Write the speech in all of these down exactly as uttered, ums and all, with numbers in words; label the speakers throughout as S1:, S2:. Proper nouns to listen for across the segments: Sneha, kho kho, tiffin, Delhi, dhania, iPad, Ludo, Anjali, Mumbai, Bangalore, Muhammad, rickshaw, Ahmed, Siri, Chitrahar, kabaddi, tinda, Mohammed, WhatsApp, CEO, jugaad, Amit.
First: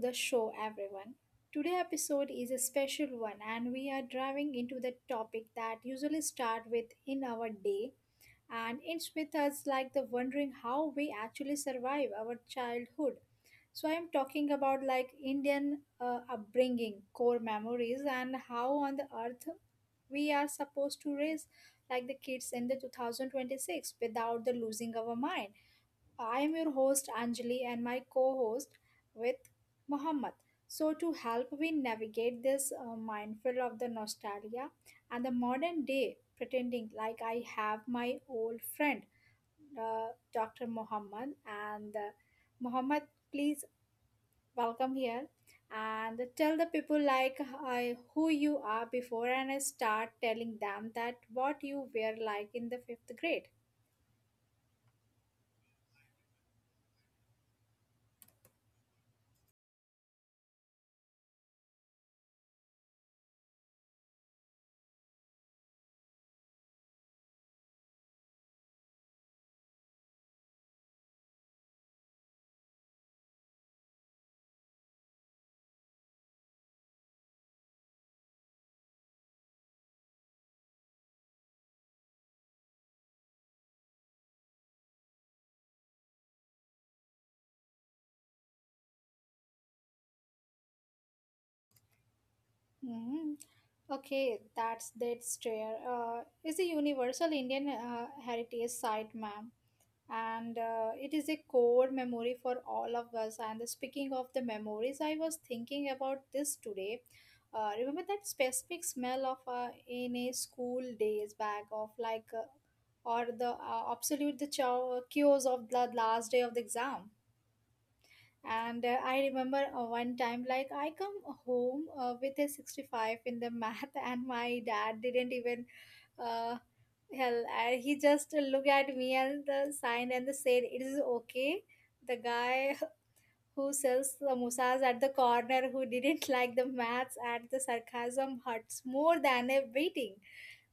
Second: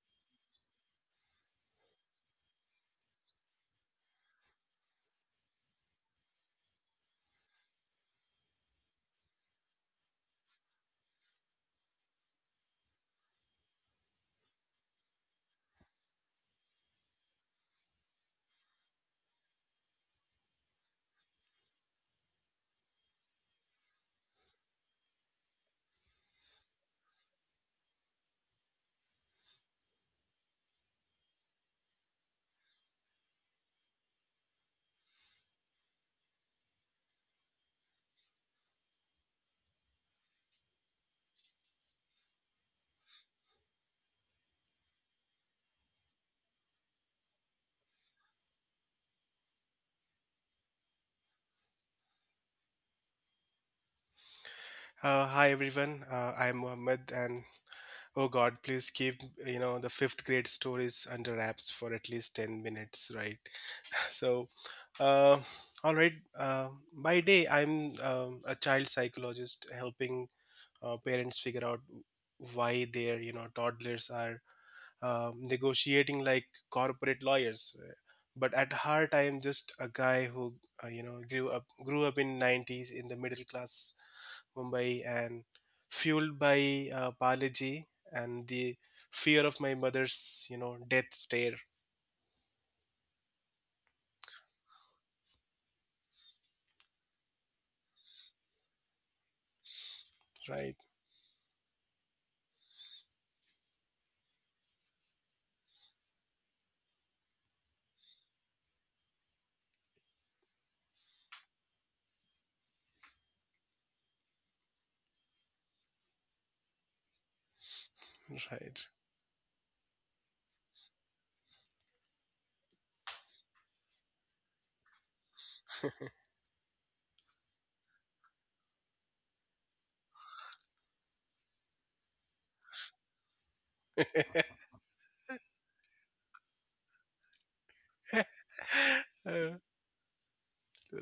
S1: the show, everyone. Today episode is a special one, and we are driving into the topic that usually start with in our day, and it's with us like the wondering how we actually survive our childhood. So, I am talking about like Indian uh, upbringing, core memories, and how on the earth we are supposed to raise like the kids in the two thousand twenty-six without the losing our mind. I am your host Anjali and my co-host with Muhammad. So to help me navigate this uh, minefield of the nostalgia and the modern day pretending like I have my old friend uh, Doctor Muhammad and uh, Muhammad, please welcome here and tell the people like I, who you are before and I start telling them that what you were like in the fifth grade.
S2: Uh, hi everyone, uh, I'm Mohammed, and oh God, please keep you know the fifth grade stories under wraps for at least ten minutes, right? So, uh, all right. Uh, by day, I'm um a child psychologist helping uh, parents figure out why their you know toddlers are um negotiating like corporate lawyers. But at heart, I am just a guy who uh, you know grew up grew up in nineties in the middle class Mumbai, and fueled by uh, biology and the fear of my mother's, you know, death stare.
S1: Hmm. Okay, that's that's stair. Uh, it's a universal Indian uh, heritage site, ma'am, and
S2: Right,
S1: uh, it is a core memory for all of us. And speaking of the memories, I was thinking about this today. Uh, remember that specific smell of uh, in a school days back of like, uh, or the uh, absolute the chow chaos of the last day of the exam.
S2: right,
S1: And uh, I remember uh, one time, like I come home uh, with a sixty-five in the math, and my dad didn't even, uh, hell, I, he just looked at me and the sign and the said, "It is okay." The guy who sells samosas at the corner who didn't like the maths and the sarcasm hurts more
S2: Uh,
S1: than a beating.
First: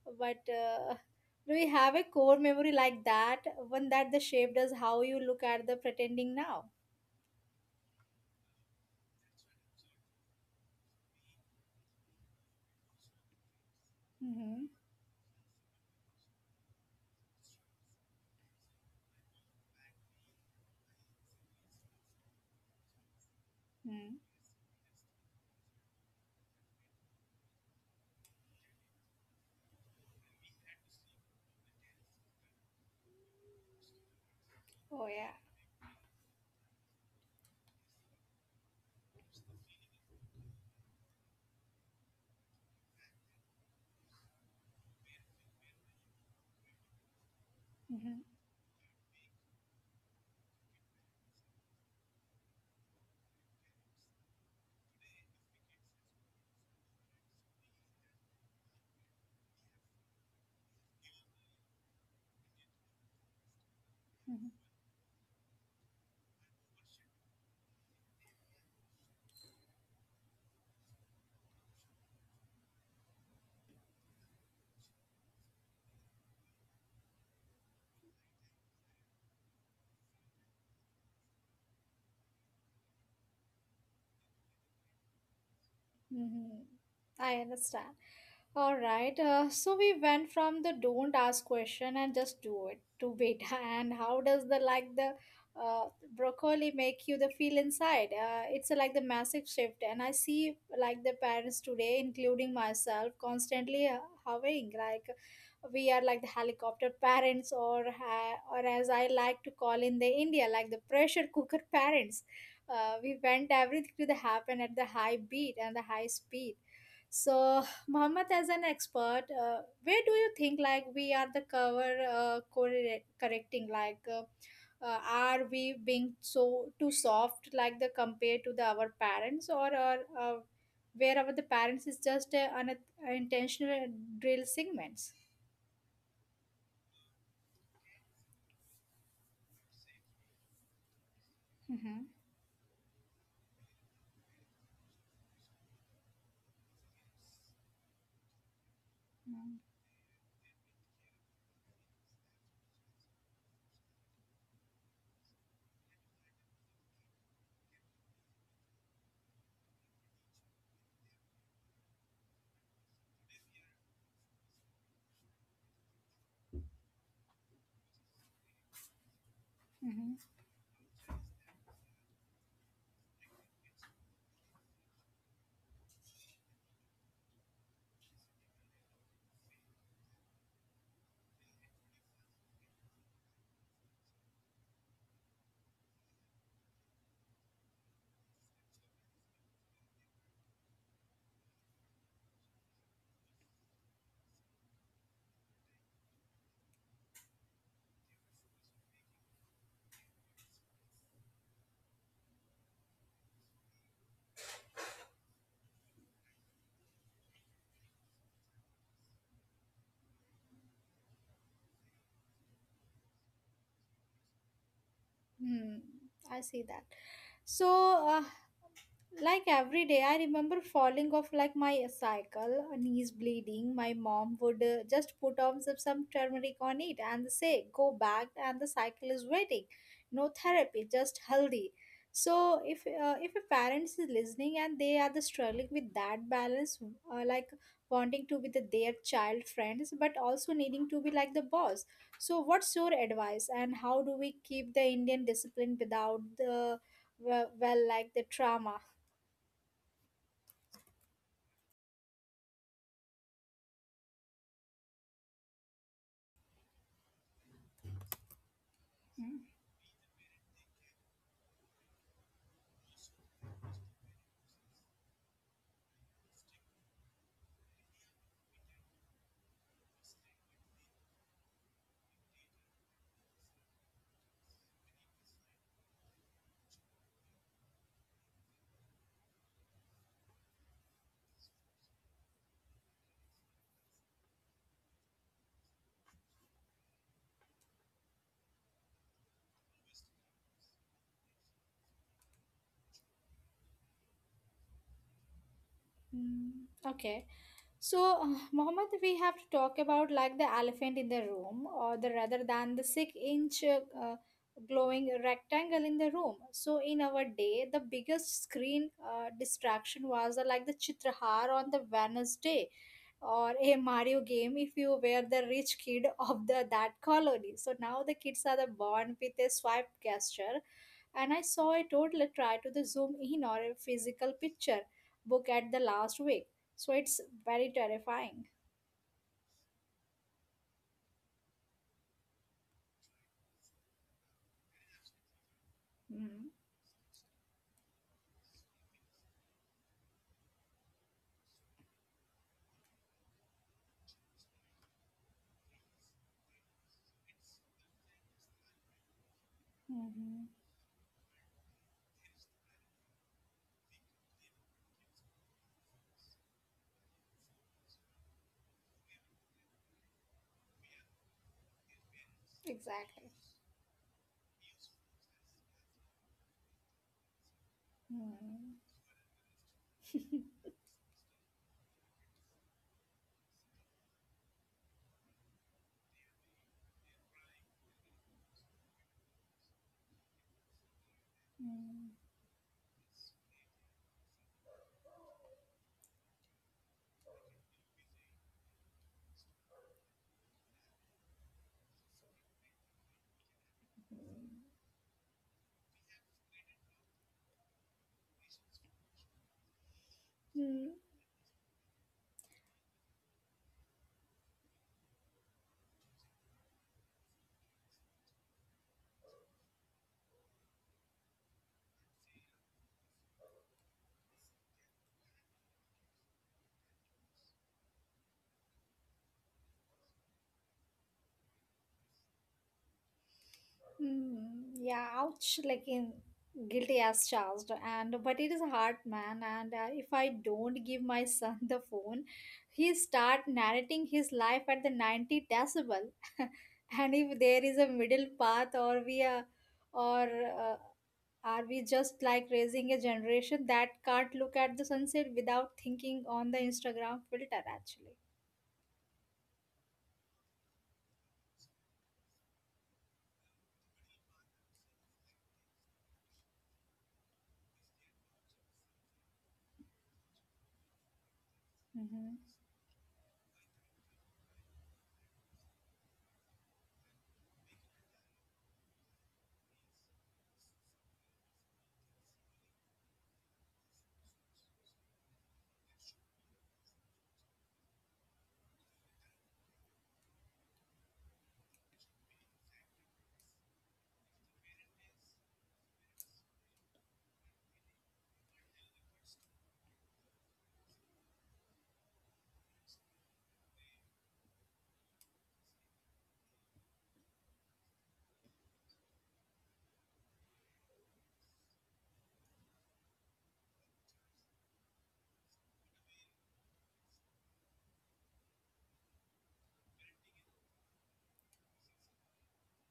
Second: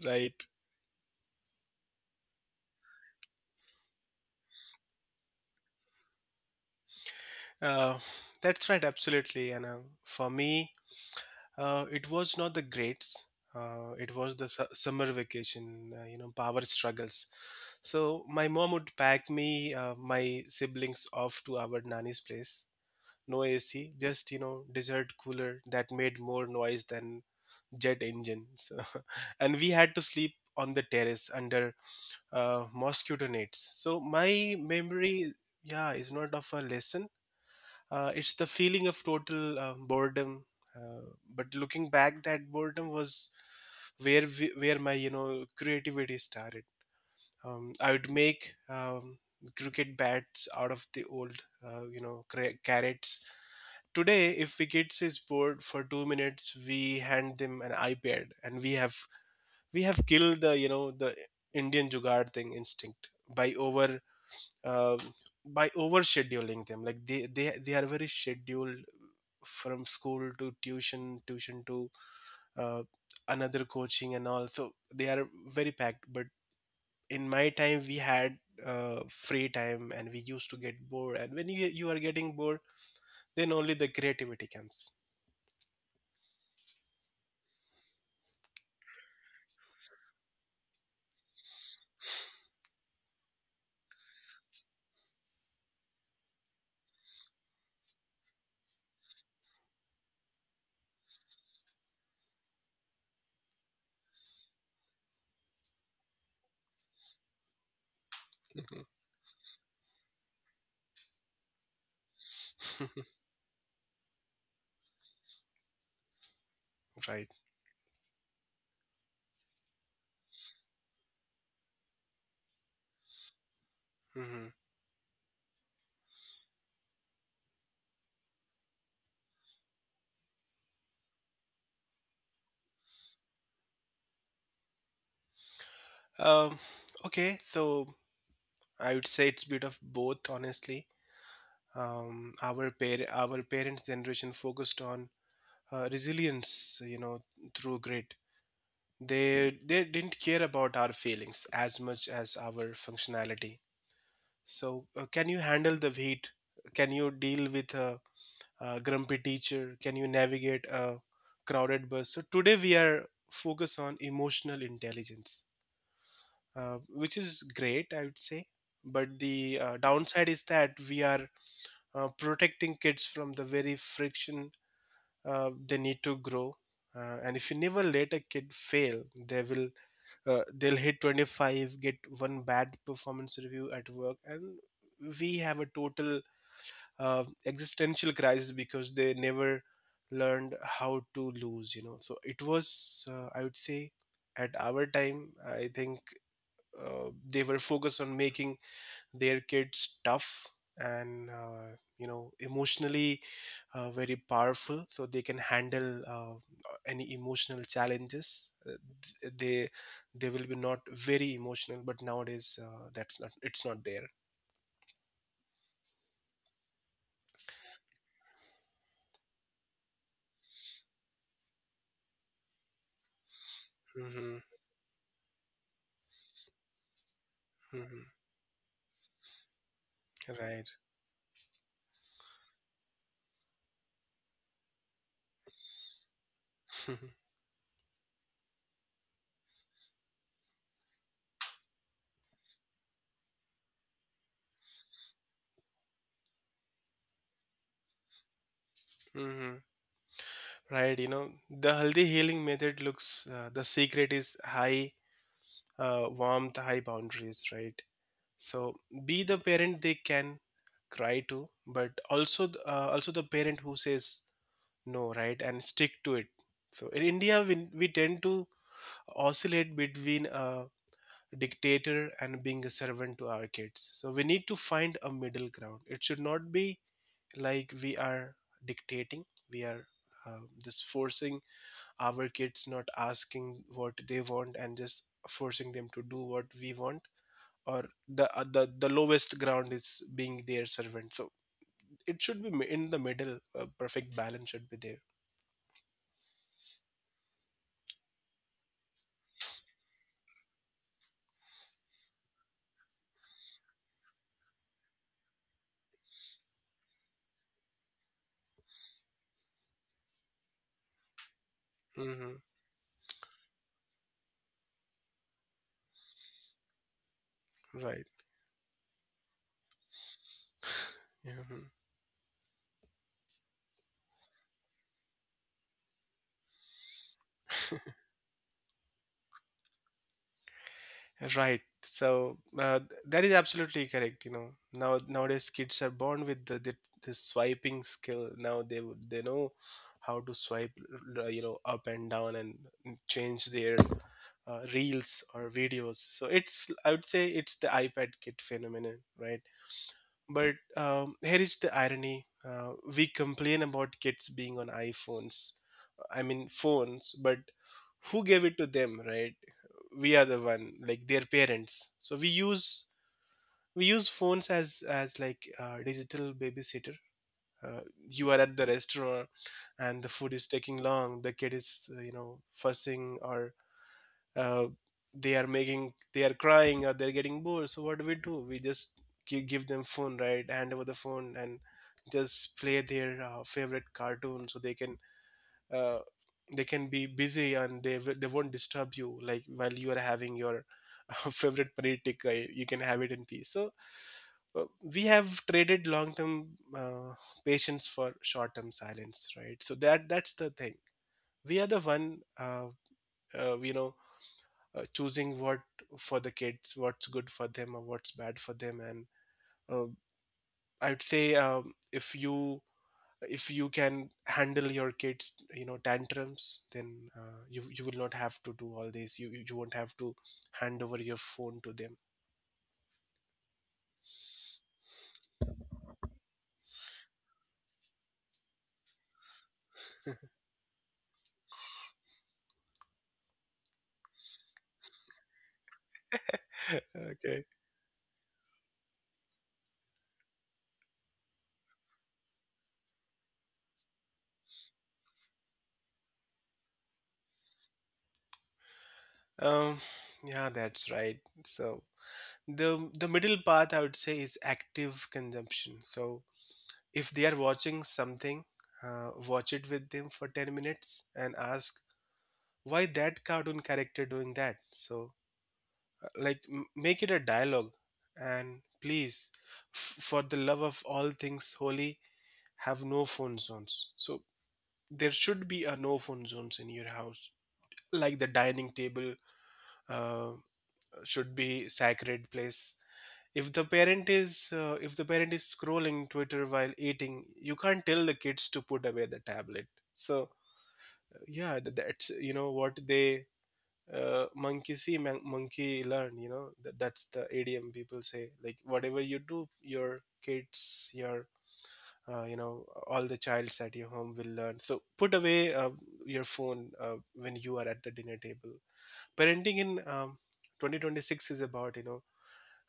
S2: right.
S1: But uh, do we have a core memory like that? One that the shape does how you look at the pretending now.
S2: Uh, that's right, absolutely. And uh, for me, uh, it was not the grades. Uh, it was the
S1: Mm-hmm.
S2: su- summer vacation, uh, you know, power struggles. So my mom would pack me, uh, my siblings off to our nanny's place, no A C,
S1: Mm-hmm.
S2: just you know, desert cooler that made more noise than jet engines, and we had to sleep on the terrace under uh, mosquito nets. So my
S1: Oh yeah.
S2: memory, yeah, is not of a lesson. Uh, it's the feeling of total uh, boredom. Uh, but looking back, that boredom was where we, where my you know creativity started. Um, I
S1: Hmm.
S2: would make um, cricket bats out of the old uh, you know cra- carrots. Today, if we kids is bored for two minutes, we hand them an iPad and we have we have killed the you know the Indian jugaad thing instinct by over
S1: Hmm.
S2: uh, by over scheduling them. Like they they they are very scheduled from school to tuition, tuition to uh, another coaching and all. So they are very packed. But in my time, we had uh, free time and we used to get bored. And when you you are getting bored, then only the creativity comes.
S1: Hmm. I understand. All right. Uh, so we went from the don't ask question and just do it to beta. And how does the like the uh, broccoli make you the feel inside? Uh, it's like the massive shift. And I see like the parents today, including myself, constantly uh, hovering like we are like the helicopter parents or ha- or
S2: Mhm.
S1: as I like to call in the India, like the pressure cooker parents uh, we went everything to the happen at the high beat and the high speed
S2: Right.
S1: so Muhammad as an expert uh, where do you think like we are the cover uh, corre- correcting like uh,
S2: Hmm.
S1: uh, are we being so too soft like the compared to the our parents or or uh, wherever the parents is just uh, an uh, intentional drill segments.
S2: Um, okay, so I would say it's a bit of both, honestly.
S1: Mm-hmm.
S2: Um, our par- our parents' generation focused on uh, resilience, you know, through grit.
S1: Mm.
S2: They they didn't care about our feelings as much as our functionality. So, uh, can you handle the heat? Can you deal with a, a grumpy teacher? Can you navigate a crowded bus? So today we are focused on emotional intelligence, uh, which is great, I would say. But the uh, downside is that we are uh, protecting kids from the very friction uh, they need to grow. Uh, and if you never let a kid fail, they will uh, they'll hit twenty-five, get one bad performance review at work, and we have a total uh, existential crisis because they never learned how to lose. You know, so it was uh, I would say at our time, I think uh, they were focused on making their kids tough and uh, you know emotionally uh, very powerful so they can handle uh, any emotional challenges. Uh, th- they they will be not very emotional, but nowadays uh, that's not it's not there.
S1: Mm, I see that so, uh, like every day, I remember falling off like my cycle, knees bleeding. My mom would
S2: Hmm.
S1: uh, just put on some, some turmeric on it and say, Go
S2: Hmm.
S1: back, and the cycle is waiting. No therapy,
S2: Right.
S1: just healthy. So, if, uh, if a parent is listening and they are the struggling with that balance, uh, like wanting to be the, their child friends, but also needing to be like the boss. So, what's your advice, and how do we keep the Indian discipline without the, well, well like the trauma?
S2: Hmm. Right. you know the healthy healing method looks, uh, the secret is high uh, warmth, high boundaries, right? So be the parent they can cry to, but also th- uh, also the parent who says no, right? And stick to it. So in India, we, we tend to oscillate between a dictator and being a servant to our kids. So we need to find a middle ground. It should not be like we are dictating, we are uh, just forcing our kids, not asking what they want, and just forcing them to do what we want. Or the uh, the the lowest ground is being their servant. So it should be mi- in the middle. A perfect balance should be there.
S1: Mm. Okay. So, uh, Mohammed, we have to talk about like the elephant in the room, or the rather than the six-inch uh, uh, glowing rectangle in the room. So, in our day, the biggest screen uh, distraction was uh, like the Chitrahar on the
S2: Hmm.
S1: Wednesday, or a Mario game if you were the rich kid of the that colony. So now the
S2: Right.
S1: kids are the born with a swipe gesture, and I
S2: Yeah.
S1: saw a toddler try to the zoom in or a physical picture book at the last week. So it's very terrifying.
S2: Right. So uh, that is absolutely correct. You know, now nowadays kids are born with the, the, the swiping skill. Now they would- they know how to swipe, uh, you know, up and down and change their uh, reels or videos. So it's, I would say, it's the iPad kid phenomenon, right?
S1: Mm-hmm.
S2: But um, here is the irony: uh, we complain about kids being on iPhones, I mean phones, but who gave it to them, right? We are the one, like their parents. So we use
S1: Exactly.
S2: we use phones as as like uh, digital babysitter. Uh, you are at
S1: Mm-hmm.
S2: the restaurant, and the food is taking long. The kid is uh, you know fussing, or uh, they are making they are crying, or they're getting bored. So what do we do? We just gi- give them phone, right? Hand over the phone and just play their uh, favorite cartoon so they can uh, they can be busy and they w- they won't disturb you like while you are having your favorite paneer tikka. You can have it in peace. So uh, we have traded long term uh, patience for short term silence, right? So that that's the thing.
S1: Mm-hmm.
S2: We are the one, uh, uh, you know uh, choosing what for the kids, what's good for them or what's bad for them. And uh, I'd say um, if you, if you can handle your kids you know tantrums, then uh, you you will not have to do all this. You you won't have to hand over your phone to them.
S1: Mm, yeah, ouch, like in guilty as charged. And but it is hard, man. And uh, if I don't give my son the phone, he start narrating his life at the ninety decibel. And if
S2: Okay.
S1: there is a middle path, or we are, or uh, are we just like raising a generation that can't look at the sunset without thinking on the Instagram filter, actually?
S2: um yeah, that's right. So the the middle path, I would say, is active consumption. So if they are watching something, uh, watch it with them for ten minutes and ask
S1: Mm-hmm.
S2: why that cartoon character doing that. So like m- make it a dialogue, and please, f- for the love of all things holy, have no phone zones. So there should be a no phone zones in your house, like the dining table. uh, should be sacred place. If the parent is uh, if the parent is scrolling Twitter while eating, you can't tell the kids to put away the tablet. So yeah, th- that's, you know what they uh, monkey see, mon- monkey learn, you know. That, that's the adm people say, like, whatever you do your kids, your, uh, you know all the childs at your home will learn. So put away uh, your phone uh, when you are at the dinner table. Parenting in um, twenty twenty-six is about, you know,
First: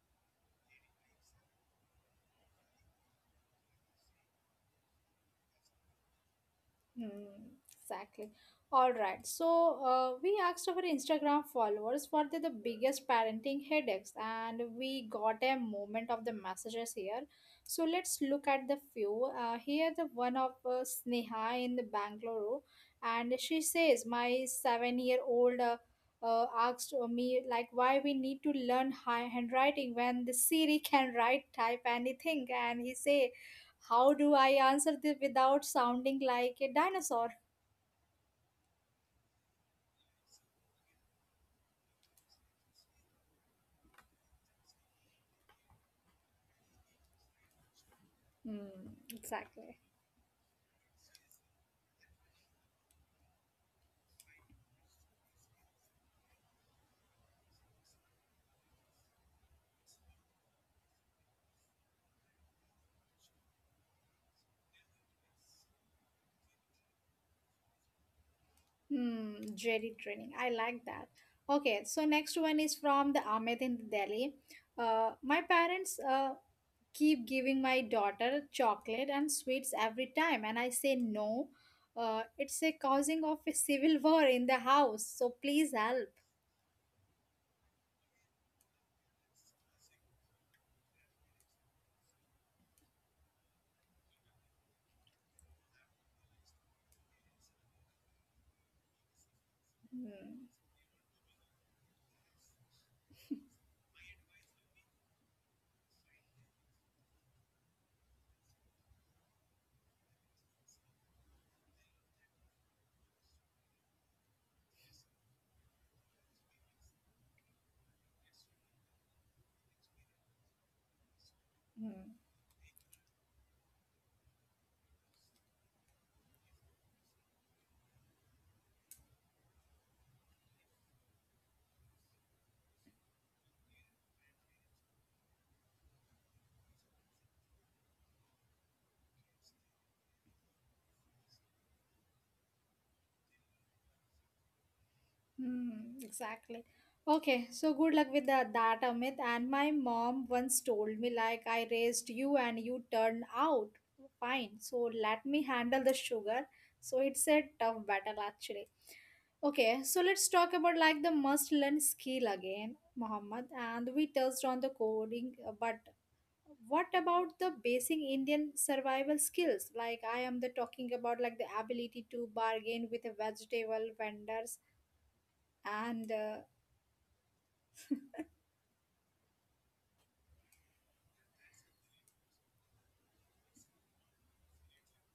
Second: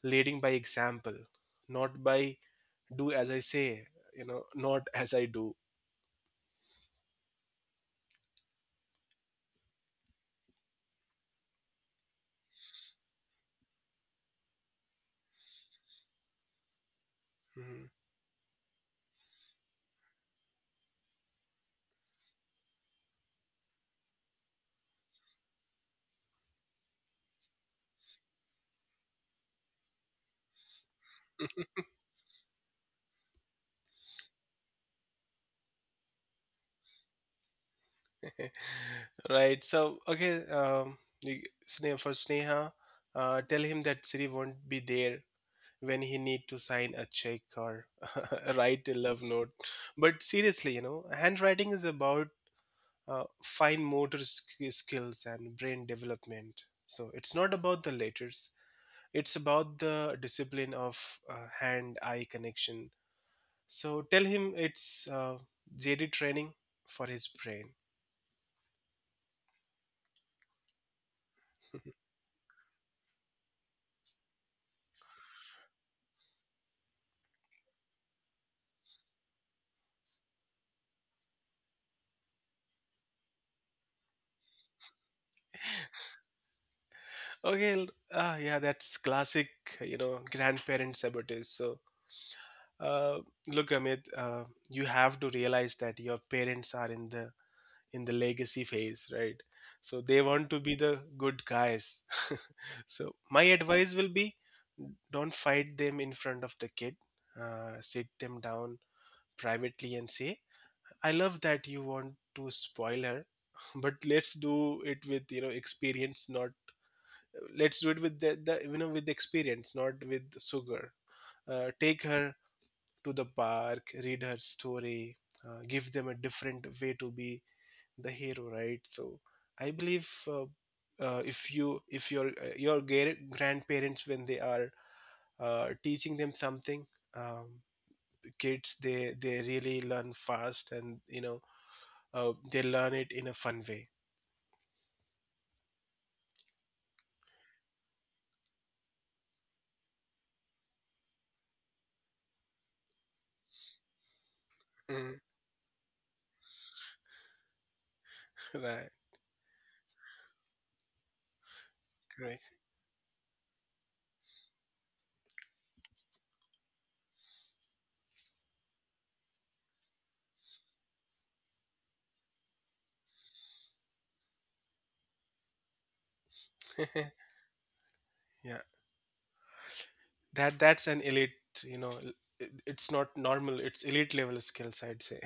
S2: leading by example, not by do as I say, you know, not as I do.
S1: Hmm, exactly. All right. So uh, we asked our Instagram followers what are the biggest parenting headaches, and we got a moment of the messages here. So
S2: Mhm.
S1: let's look at the few. Uh, here, the one of uh, Sneha in the Bangalore, and she says, "My seven-year-old uh, uh, asked me like why we need to learn hi- handwriting when the Siri can write, type anything," and he say how do I answer this without sounding like a dinosaur?
S2: Right. So okay, um, you- Sne- for Sneha, uh, tell him that Siri won't be there when he need to sign a check or write a
S1: Hmm,
S2: love note.
S1: exactly.
S2: But seriously, you know, handwriting is about uh, fine motor sk- skills and brain development. So it's not about the letters. It's about the discipline of uh, hand-eye connection. So tell him it's uh, J D training for his brain.
S1: Hmm, dreaded training. I like that. Okay, so next one is from the Ahmed in Delhi. Uh, my parents uh, keep giving my daughter chocolate and sweets every time, and I say no. Uh, it's a causing of a civil war in the house, so please help.
S2: Okay, l- ah, yeah, that's classic, you know, grandparent sabotage. So, uh, look, Amit, uh, you have to realize that your parents are in the in the legacy phase, right? So they want
S1: Hmm.
S2: to be the good guys. So my advice will be, don't fight them in front of the kid. Uh, sit them down privately and say, "I love that you want to spoil her, but let's do it with you know experience, not let's do it with the, the you know with experience, not with sugar. Uh, take
S1: Hmm.
S2: her to the park, read her story. Uh, give them a different way to be the hero, right? So I believe uh, uh, if you if your uh, your gar- grandparents, when they are uh, teaching them something, um, kids, they they really learn fast and you know uh, they learn it in a fun way.
S1: Hmm, exactly. Okay, so good luck with that, that, Amit. And my mom once told me, like, I raised you and you turned out fine. So
S2: Mm,
S1: let me handle the sugar. So it's a tough battle, actually.
S2: right,
S1: Okay, so let's talk about like the must learn skill
S2: correct.
S1: again, Muhammad. And we touched on the coding, uh, but what about the basic Indian survival skills? Like, I am the talking about like the ability to bargain with the vegetable vendors and uh,
S2: Yeah, that that's an elite, you know, it- it's not normal, it's elite level skills, I'd say.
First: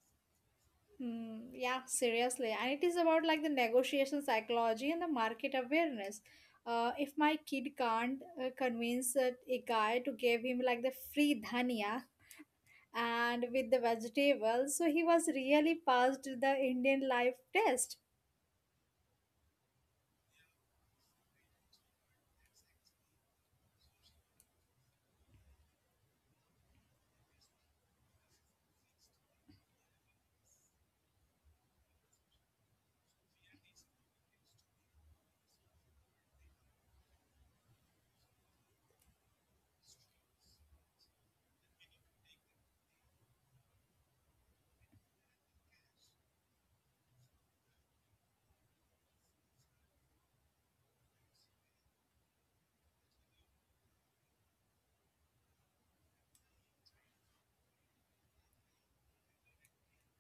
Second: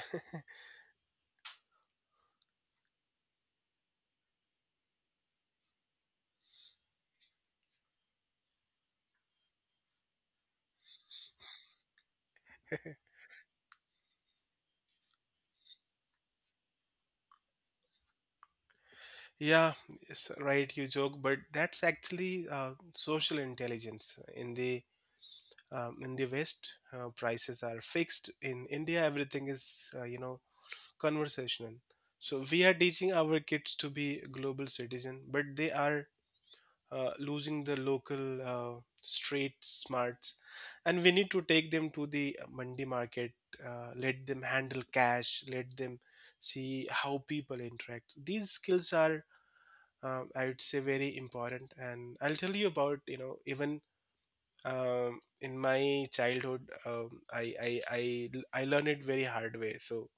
S1: mm, yeah, seriously. And it is about like the negotiation psychology and the market awareness. Uh, if my kid can't uh, convince a, a guy to give him like the free dhania and with the vegetables, so he was really passed the Indian life test.
S2: Yeah, yes, right, you joke, but that's actually uh, social intelligence. In the um, in the west uh, prices are fixed. In india everything is uh, you know conversational. So we are teaching our kids to be global citizen, but they are uh, losing the local uh, street smarts, and we need to take them to the Monday market. Uh, let them handle cash. Let them see how people interact. These skills are, um, I would say, very important. And I'll tell you about, you know, even um, in my childhood, um, I, I I I learned it very hard way. So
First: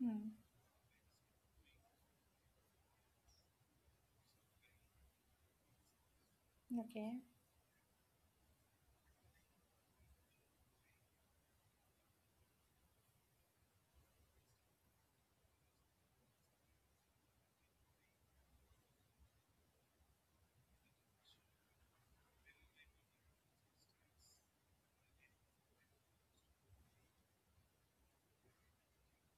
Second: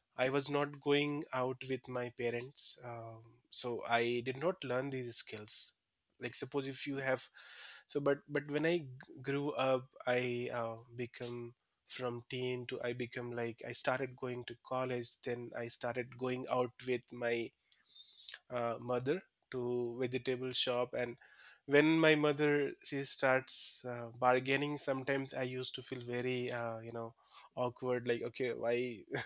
S1: Hmm.
S2: I was not going out with my parents, um, so I did not learn these skills. Like suppose if you
S1: Okay.
S2: have, so but but when I g- grew up, I uh, become from teen to I become, like, I started going to college. Then I started going out with my uh, mother to vegetable shop, and when my mother she starts uh, bargaining, sometimes I used to feel very uh, you know awkward, like okay, why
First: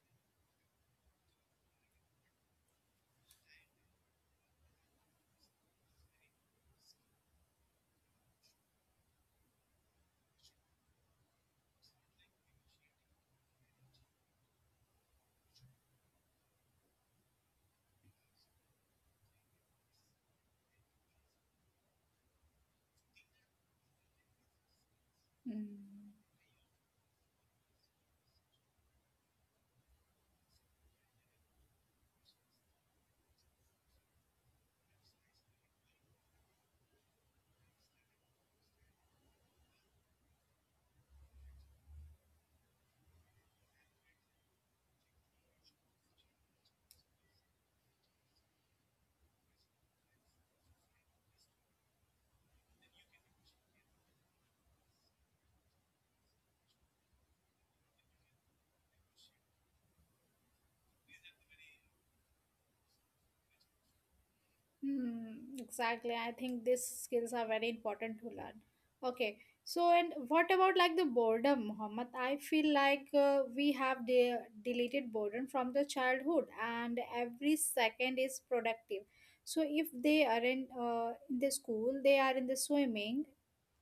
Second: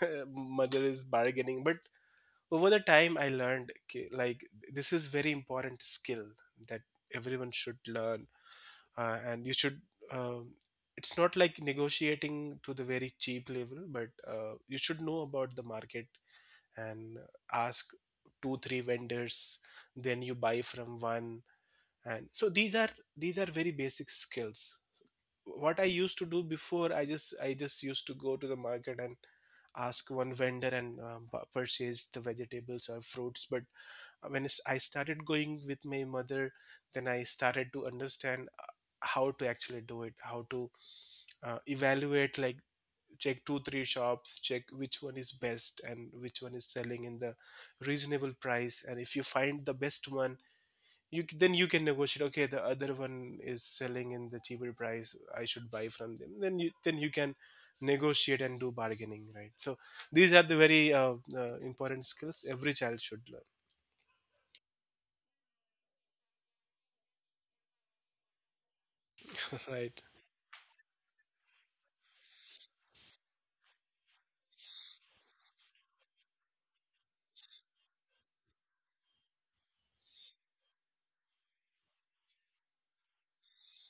S2: mother is bargaining. But over the time I learned, okay, like this is very important skill that everyone should learn. Uh, and you should um, it's not like negotiating to the very cheap level, but uh, you should know about the market and ask two three vendors, then you buy from one. And so these are these are very basic skills. What I used
S1: Hmm.
S2: to do before, I just i just used to go to the market and ask one vendor and um, purchase the vegetables or fruits. But when I started going with my mother, then I started to understand uh, how to actually do it, how to uh, evaluate, like check two three shops, check which one is best and which one is selling in the reasonable price. And if you find the best one, you c- then you can negotiate, okay, the other one is selling in the cheaper price, I should buy from them. Then you then you can negotiate and do bargaining, right? So these are the very uh, uh, important skills every child should learn.
S1: Hmm, exactly. I think these skills are very important to learn. Okay. So,
S2: Right.
S1: and what about like the boredom, Mohammed? I feel like uh, we have de- deleted boredom from the childhood, and every second is productive. So, if they are in uh, in the school, they are in the swimming,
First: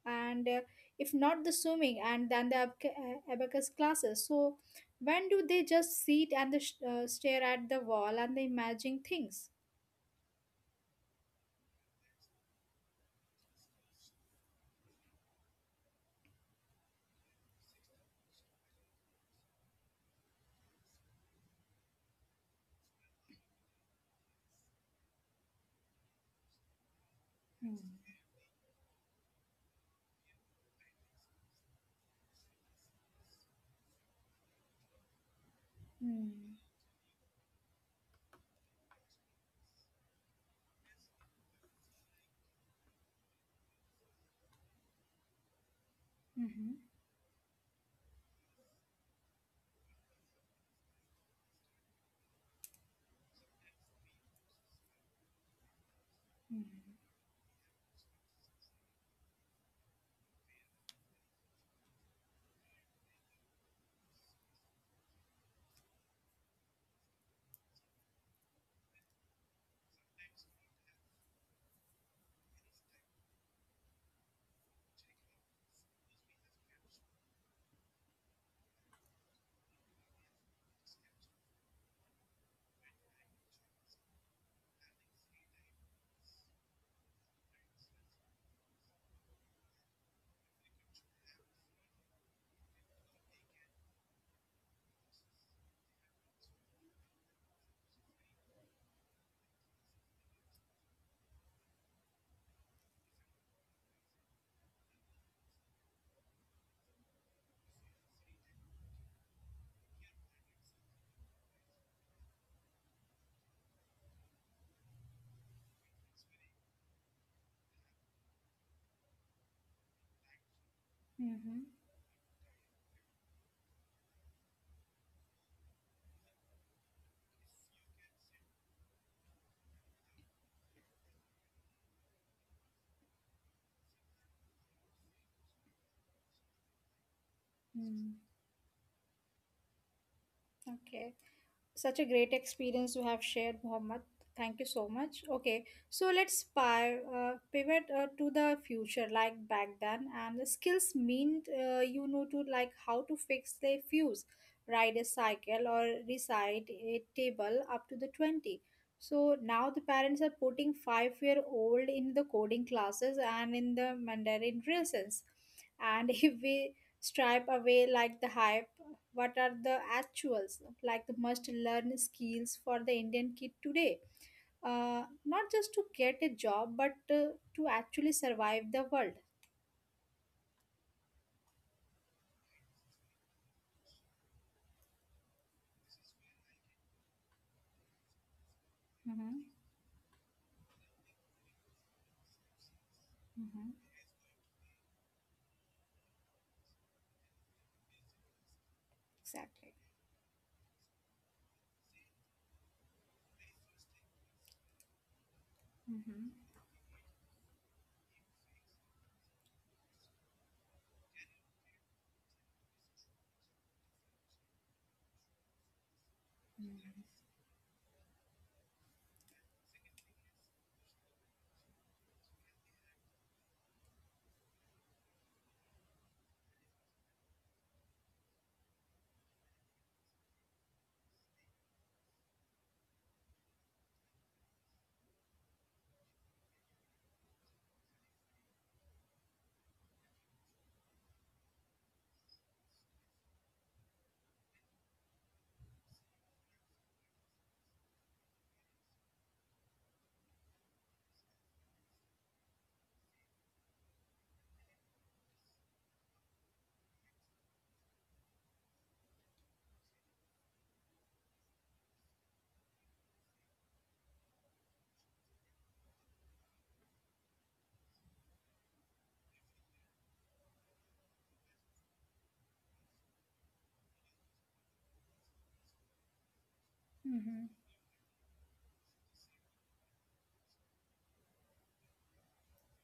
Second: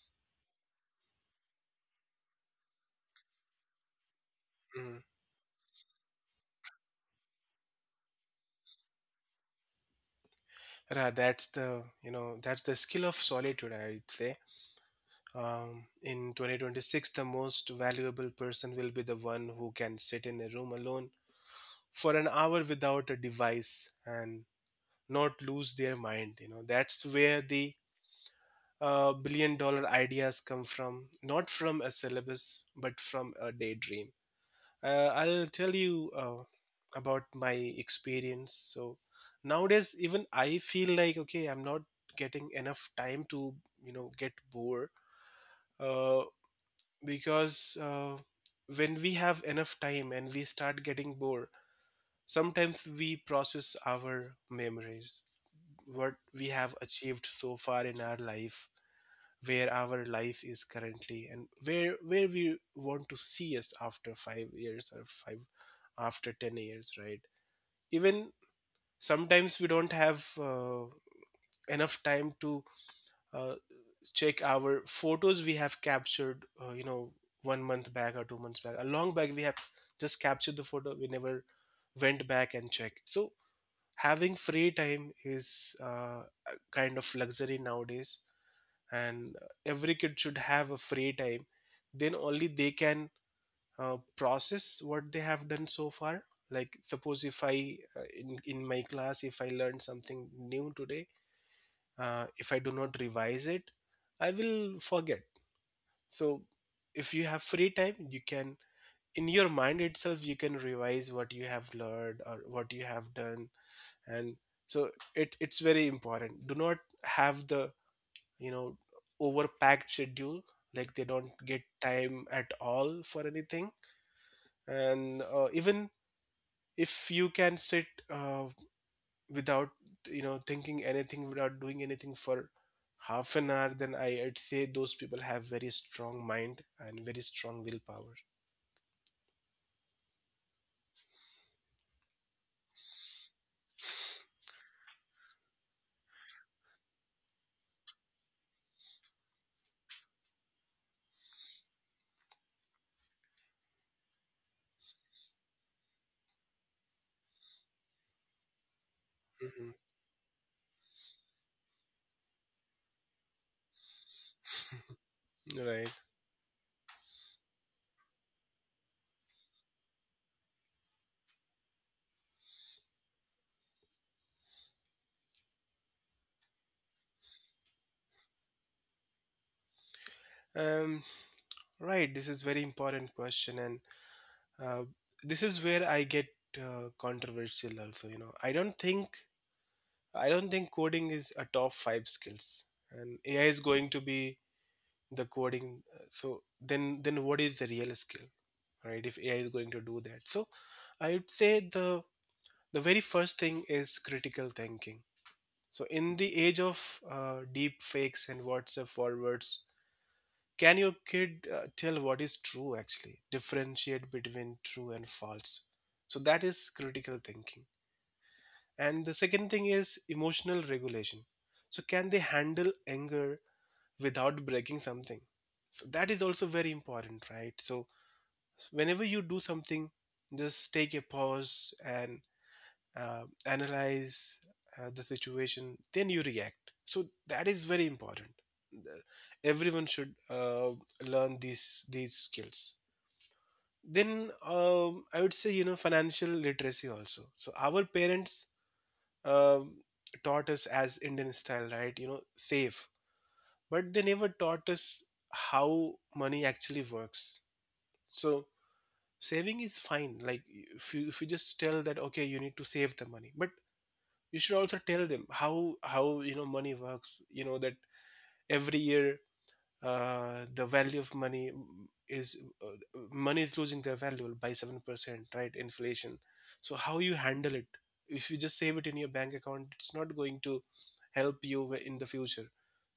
S1: and uh, if not the swimming, and then the abca- uh, abacus classes. So,
S2: mm.
S1: when do they just sit and the sh- uh, stare at the wall and they imagine things?
S2: Ra- that's the, you know, that's the skill of solitude, I'd say. Um, in twenty twenty-six, the most valuable person will be the one who can sit in a room alone for an hour without a device and not lose their mind. You know, that's where the
S1: Hmm.
S2: uh, billion dollar ideas come from, not from a syllabus, but from a daydream. Uh, I'll tell you uh,
S1: Hmm.
S2: about my experience. So nowadays, even I feel like, okay, I'm not getting enough time to, you know, get bored. Uh.
S1: Mm-hmm.
S2: Because uh, when we have enough time and we start getting bored, sometimes we process our memories, what we have
S1: Mm-hmm.
S2: achieved so far in our life, where our life is currently, and where where we want to see us after five years or five after ten years, right? Even sometimes we don't have uh, enough time to uh, check our photos we have captured, uh, you know one month back or two months back, a long back we have just captured the photo, we never went back and checked. So having free time is uh, a kind of luxury nowadays, and uh, every kid should have a free time, then only they can uh, process what they have done so far. Like suppose if i uh, in, in my class if I learn something new today, uh, if I do not revise it, I will forget. So if you have free time, you can in your mind itself you can revise what you have learned or what you have done. And so it, it's very important. Do not have the, you know, overpacked schedule, like they don't
S1: Mm-hmm.
S2: get time at all for anything. And uh, even if you can sit uh, without, you know, thinking anything, without doing anything for half an hour, then I, I'd say those people have very strong mind and very strong
S1: Mm.
S2: willpower.
S1: Okay. Such a great experience you have shared, Mohammed. Thank you so much. Okay, so let's pi- uh, pivot uh, to the future, like back then, and the skills mean uh, you know to like how to fix the fuse, ride a cycle, or recite a table up to the twenty. So now the
S2: Mhm.
S1: parents are putting five-year-old in the coding classes and in the Mandarin lessons,
S2: Right.
S1: and if we stripe away like the hype what are the actuals like the must learn skills for the indian kid today uh, not just to get a job but uh, to actually survive the world.
S2: Um, right. This is very important question, and uh, this is where I get uh, controversial. Also, you know, I don't think
S1: Mm-hmm.
S2: I don't think coding is a top five skills, and A I is
S1: Mm-hmm.
S2: going to be the coding. uh, So then, then what is the real skill, right? If A I is
S1: Exactly.
S2: going to do that, so I would say the the very first thing is critical thinking. So in
S1: Mm-hmm.
S2: the age of uh, deep fakes and WhatsApp forwards, can your kid uh, tell what is true, actually? Differentiate between true and false. So that is critical thinking. And the second thing is emotional regulation. So can they handle anger without breaking something? So that is also very important, right? So whenever you do something, just take a pause and uh, analyze uh, the situation, then you react. So that is very important. The- Everyone should uh, learn these these skills. Then um, I would say, you know, financial literacy also. So our parents um, taught us as Indian style, right? You know, save, but they never taught us how money actually works. So saving is fine. Like if you if you just tell that okay, you need to save the money, but you should also tell them how how you know, money works, you know, that every year uh, the value of money is uh, money is losing their value by seven percent, right, inflation. So how you handle
S1: Mm-hmm.
S2: it? If you just save it in your bank account, it's not going to help you in the future.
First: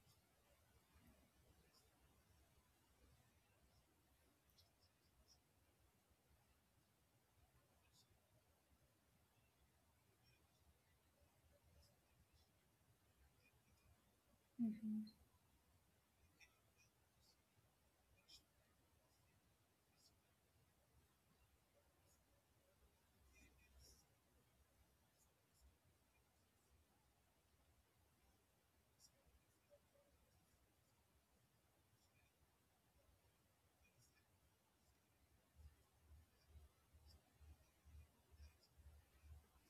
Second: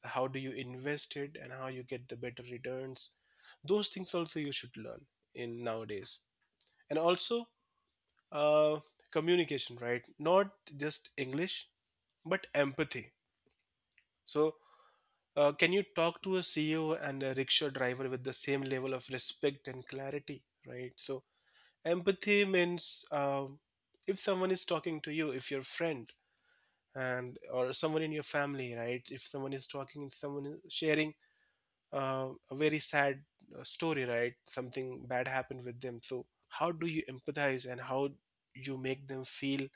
S2: So how do you invest it and how you get the better returns, those things also you should learn in nowadays. And also uh, communication, right? Not just English, but empathy. So,
S1: Mm-hmm.
S2: uh, can you talk to a C E O and a rickshaw driver with the same level of respect and clarity, right? So empathy means, um, if someone is talking to you, if your friend and or someone in your family, right? If someone is talking and someone is sharing uh, a very sad uh, story, right? Something bad happened with them. So how do you empathize and how you make them feel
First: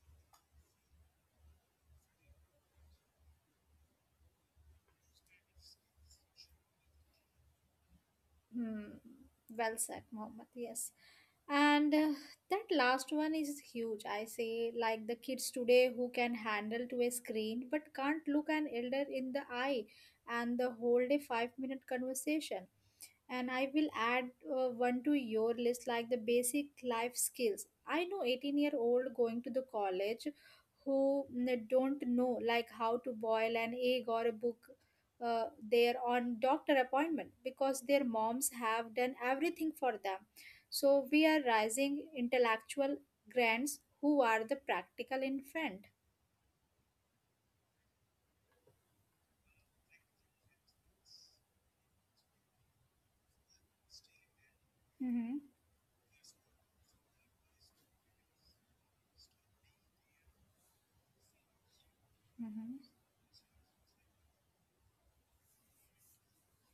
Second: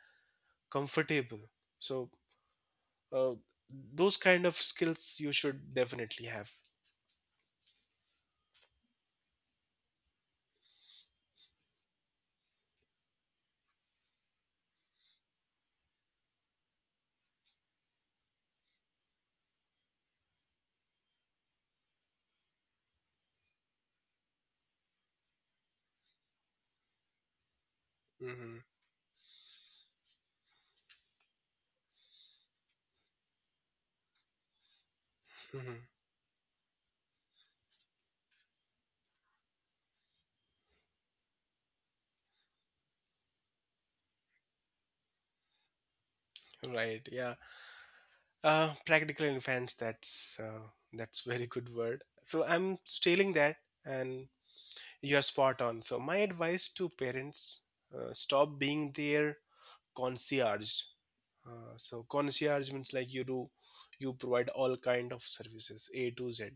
S2: comfortable? So uh, those kind of skills you should definitely have.
S1: Hmm. Well said, Mohammed. Yes. And uh, that last one is huge. I say, like the kids today who can handle to a screen but can't look an elder in the eye and the whole day five minute conversation. And I will add uh, one to your list like the basic life skills. I know 18
S2: Mm-hmm.
S1: year old going to the college who mm, don't know like how to boil an egg or a book uh, their
S2: Mhm.
S1: on doctor appointment because their moms have done everything for them. So we are rising intellectual grands who are the practical infant.
S2: Right. Yeah. Uh, practical infants. That's uh, that's very good word. So I'm stealing that, and
S1: Mm-hmm.
S2: you're spot on. So my advice to parents: uh, stop being their concierge. Uh, so
S1: Mm-hmm.
S2: concierge means like you do, you provide all kind of services A to Z.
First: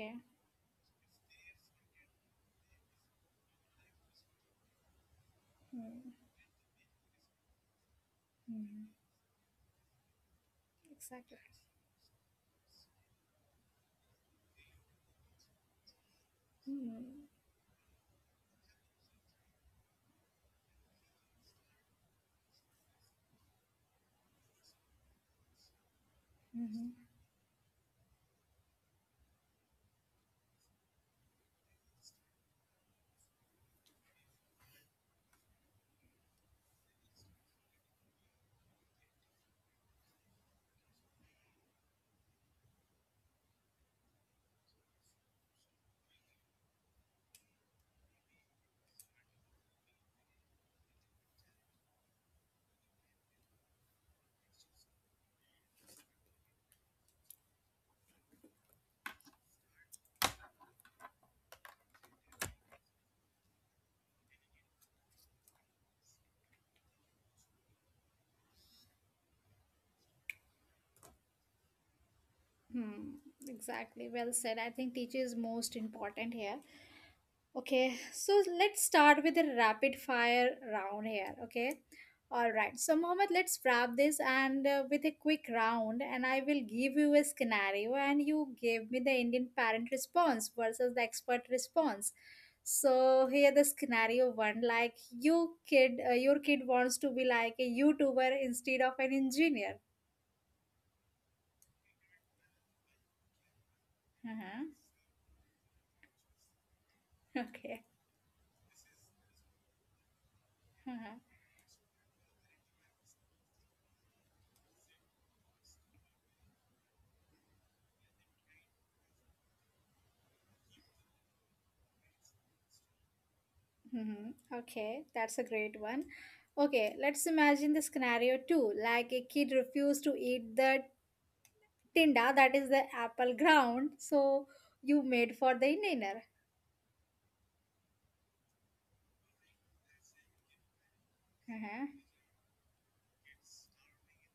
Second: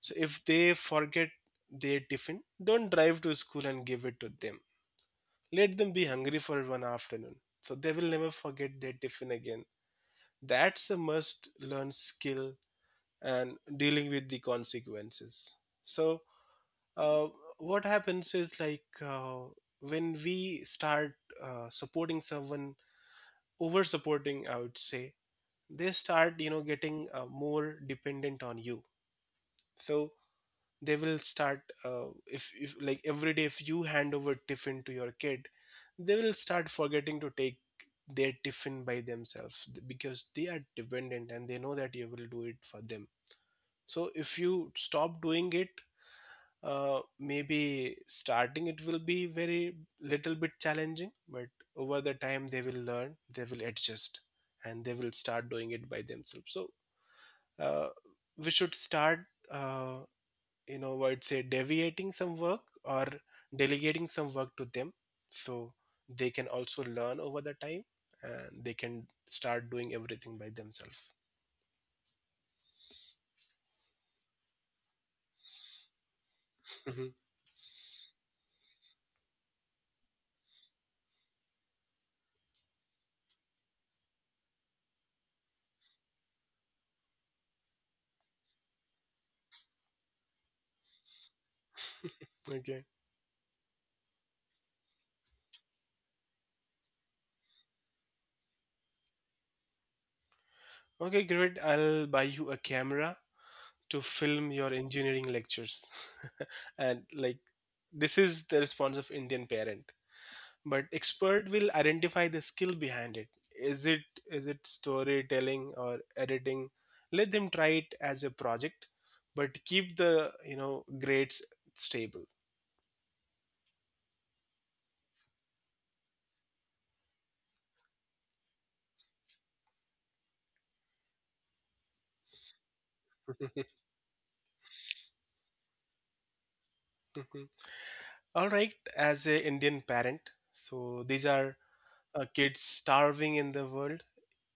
S2: So if they forget their tiffin, don't drive to school and give it to them. Let them be hungry for one afternoon. So they will never forget their
S1: Mm-hmm.
S2: tiffin again. That's a
S1: Exactly.
S2: must learn skill, and dealing with the consequences. So uh, what happens is like uh, when we start uh, supporting someone, over supporting I would say, they start, you know,
S1: Mm-hmm.
S2: getting uh, more dependent on you. So they will start uh, if, if like every day if you hand over tiffin to your kid, they will start forgetting to take their tiffin by themselves, th- because they are dependent and they know that you will do it for them. So if you stop doing it, uh, maybe starting it will be very little bit challenging, but over the time they will learn, they will adjust, and they will start doing it by themselves. So uh, we should start uh, you know, I'd say deviating some work or delegating some work to them, so they can also learn over the time and they can start doing everything by themselves.
S1: Hmm, exactly. Well said. I think teacher is most important here.
S2: Mhm.
S1: Okay, so let's start with a rapid fire round here. Okay, all right. So, Mohammed, let's wrap this and uh, with a quick round, and I will give you a scenario, and you give me the Indian parent response versus the expert response.
S2: Okay.
S1: So here the scenario one, like you kid, uh, your kid wants to be like a YouTuber instead of an engineer.
S2: Okay, great, I'll buy you a camera to film
S1: Uh-huh.
S2: your engineering lectures. And like,
S1: Okay.
S2: this is the response of Indian parent, but expert will identify the skill behind it. Is it, is it storytelling or editing? Let them try it as a project, but keep the, you know, grades stable.
S1: Mm-hmm. Okay, that's a great one. Okay, let's imagine the scenario too. Like a kid refused to eat the tinda, that is the apple ground, so you made for the dinner.
S2: All right, as a Indian parent, so these are
S1: Uh-huh.
S2: uh, kids starving in the world,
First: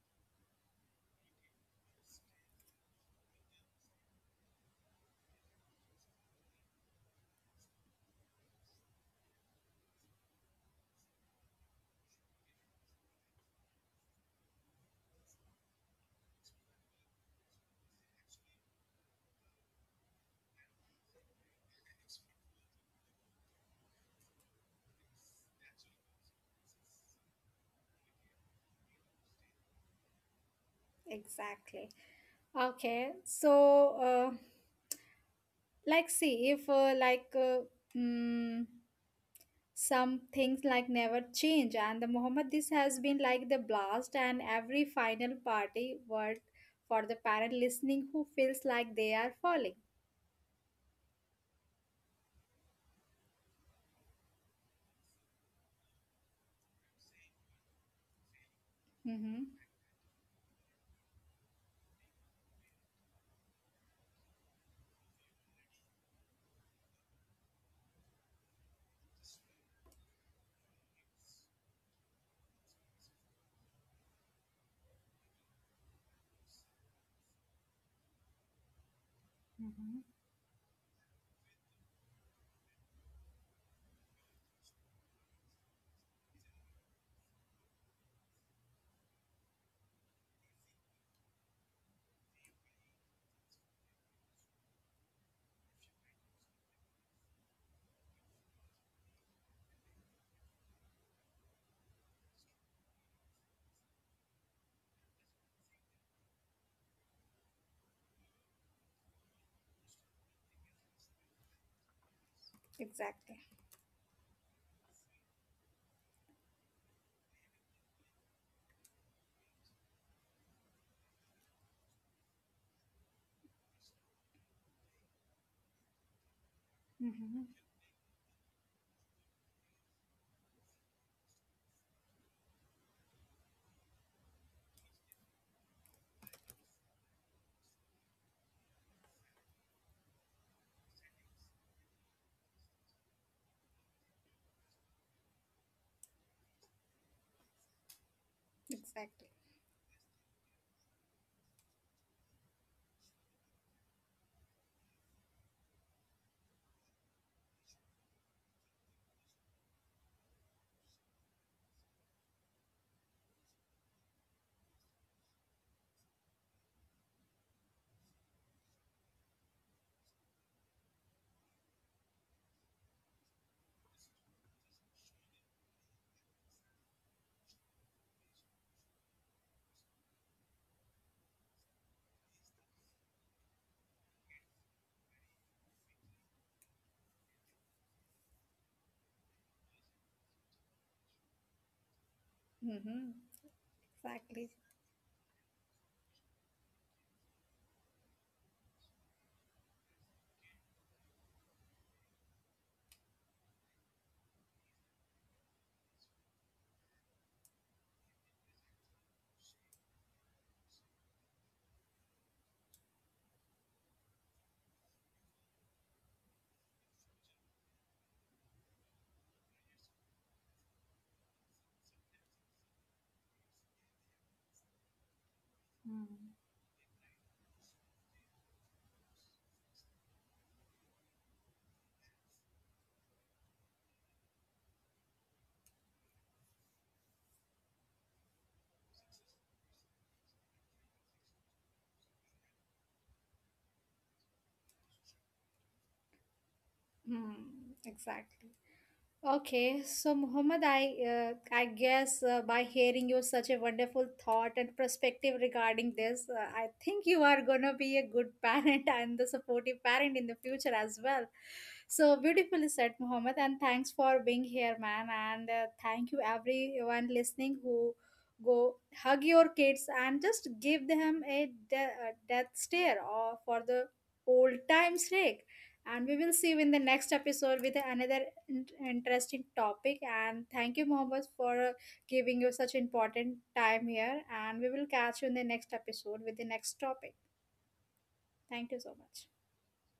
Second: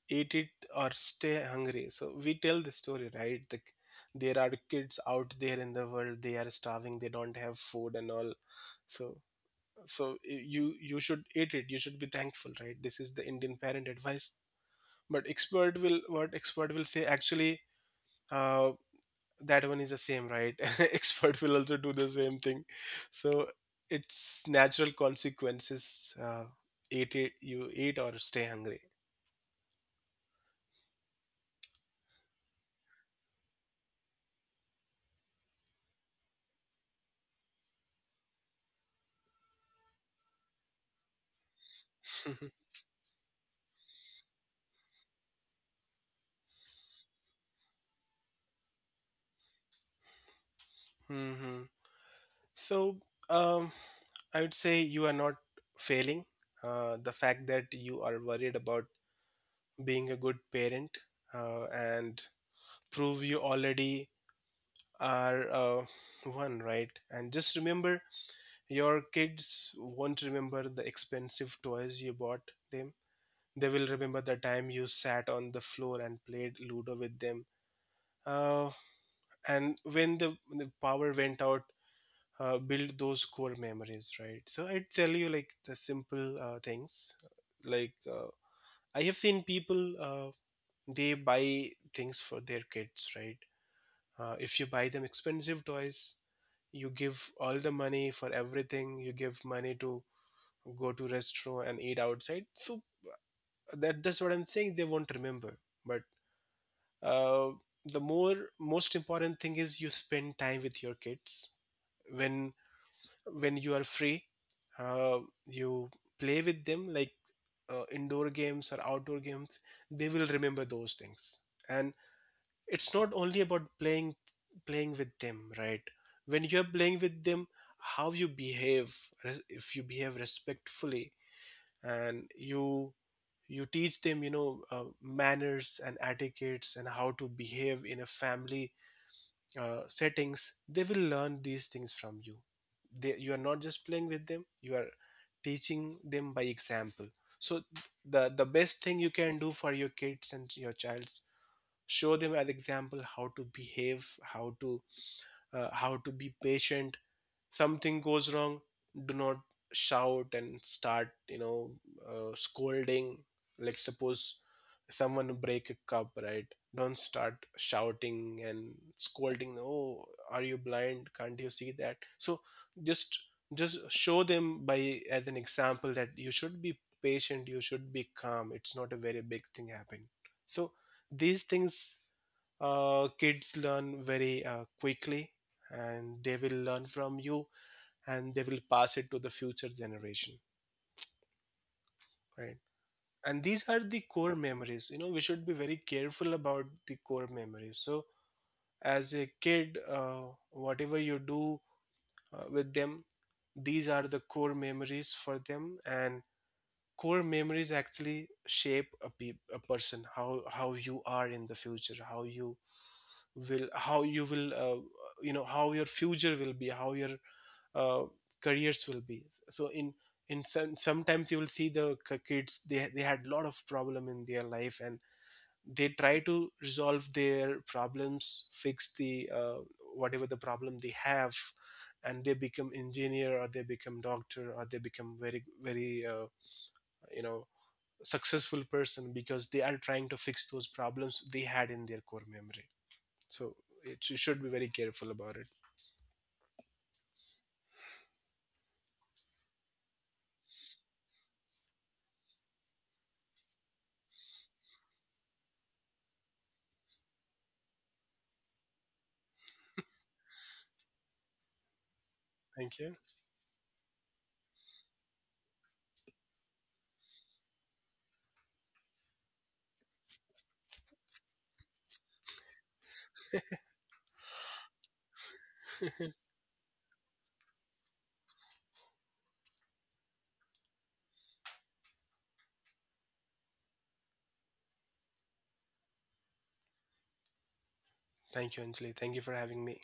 S2: eat it or stay hungry. So we tell the story, right, the, there are kids out there in the world, they are starving, they don't have food and all. So, so you you should eat it, you should be thankful, right? This is the Indian parent advice. But expert will, what expert will say actually? uh, that one is the same, right? Expert will also do the same thing. So it's natural consequences. Uh, eat it, you eat or stay hungry.
S1: Exactly. Okay, so uh, like see if uh, like uh, mm, some things like never change, and the Muhammad this has been like the blast, and every final party word for the parent listening who feels like they are falling.
S2: Hmm. So, um, I would say you are not failing. Uh, the fact that you are worried about
S1: Mm-hmm.
S2: being a good parent uh, and prove you already are uh, one, right? And just remember, your kids won't remember the expensive toys you bought them. They will remember the time you sat on the floor and played Ludo with them. Uh, and
S1: Mm-hmm.
S2: when the, the power went out, uh, build those core memories, right? So I tell you like the simple uh, things. Like uh, I have seen people, uh, they buy things for their kids, right? Uh, if you buy them expensive toys, you give all the money for everything. You give money to go to restaurant and eat outside. So that that's what I'm saying, they won't remember. But uh, the more most important thing is you spend time with your kids when
S1: Exactly.
S2: when you are free. Uh, you play with them like uh, indoor games or outdoor games. They will remember those things. And it's not only about playing, playing with them, right? When you're playing with
S1: Mm-hmm.
S2: them, how you behave, res- if you behave respectfully, and you you teach them, you know, uh, manners and etiquettes and how to behave in a family uh, settings, they will learn these things from you. They, you are not just playing with them, you are teaching them by example. So the the best thing you
S1: Exactly.
S2: can do for your kids and your childs, show them as example how to behave, how to uh, how to be patient. Something goes wrong, do not shout and start, you know, uh, scolding. Like suppose someone break a cup, right, don't start shouting and scolding, oh, are you blind, can't you see that? So just just show them by as an example that you should be patient, you should be calm, it's not a very big thing happen. So these things uh, kids learn very uh, quickly, and they will learn from you, and they will pass it to the future generation, right?
S1: Mm-hmm.
S2: And these are the core
S1: Exactly.
S2: memories, you know, we should be very careful about the core memories. So as a kid, uh, whatever you do uh, with them, these are the core memories for them. And core memories actually shape a, pe- a person, how how you are in the future, how you will, how you will uh, you know, how your future will be, how your uh, careers will be. So in, in some, sometimes you will see the k- kids, they they had lot of problem in their life and they try
S1: Mm-hmm.
S2: to resolve their problems, fix the uh, whatever the problem they have, and they become engineer or they become doctor or they become very very uh, you know, successful person, because they are trying to fix those problems they had in their core memory. So it, you should be very careful about it.
S1: Exactly. Okay, so Muhammad, I uh, I guess uh, by hearing you such a wonderful thought and perspective regarding this, uh, I think you are gonna be a good parent and the supportive parent in the future as well. So beautifully
S2: Thank
S1: said,
S2: you.
S1: Muhammad, and thanks for being here, man. And uh, thank you everyone listening who go hug your kids and just give them a, de- a death stare or for the old time's sake. And we will see you in the next episode with another in- interesting topic and thank you mohammed for uh, giving you such important time here and we will catch you in the next episode with the next topic
S2: Thank
S1: thank
S2: you,
S1: you so
S2: Anjali.
S1: much.
S2: Thank you for having me.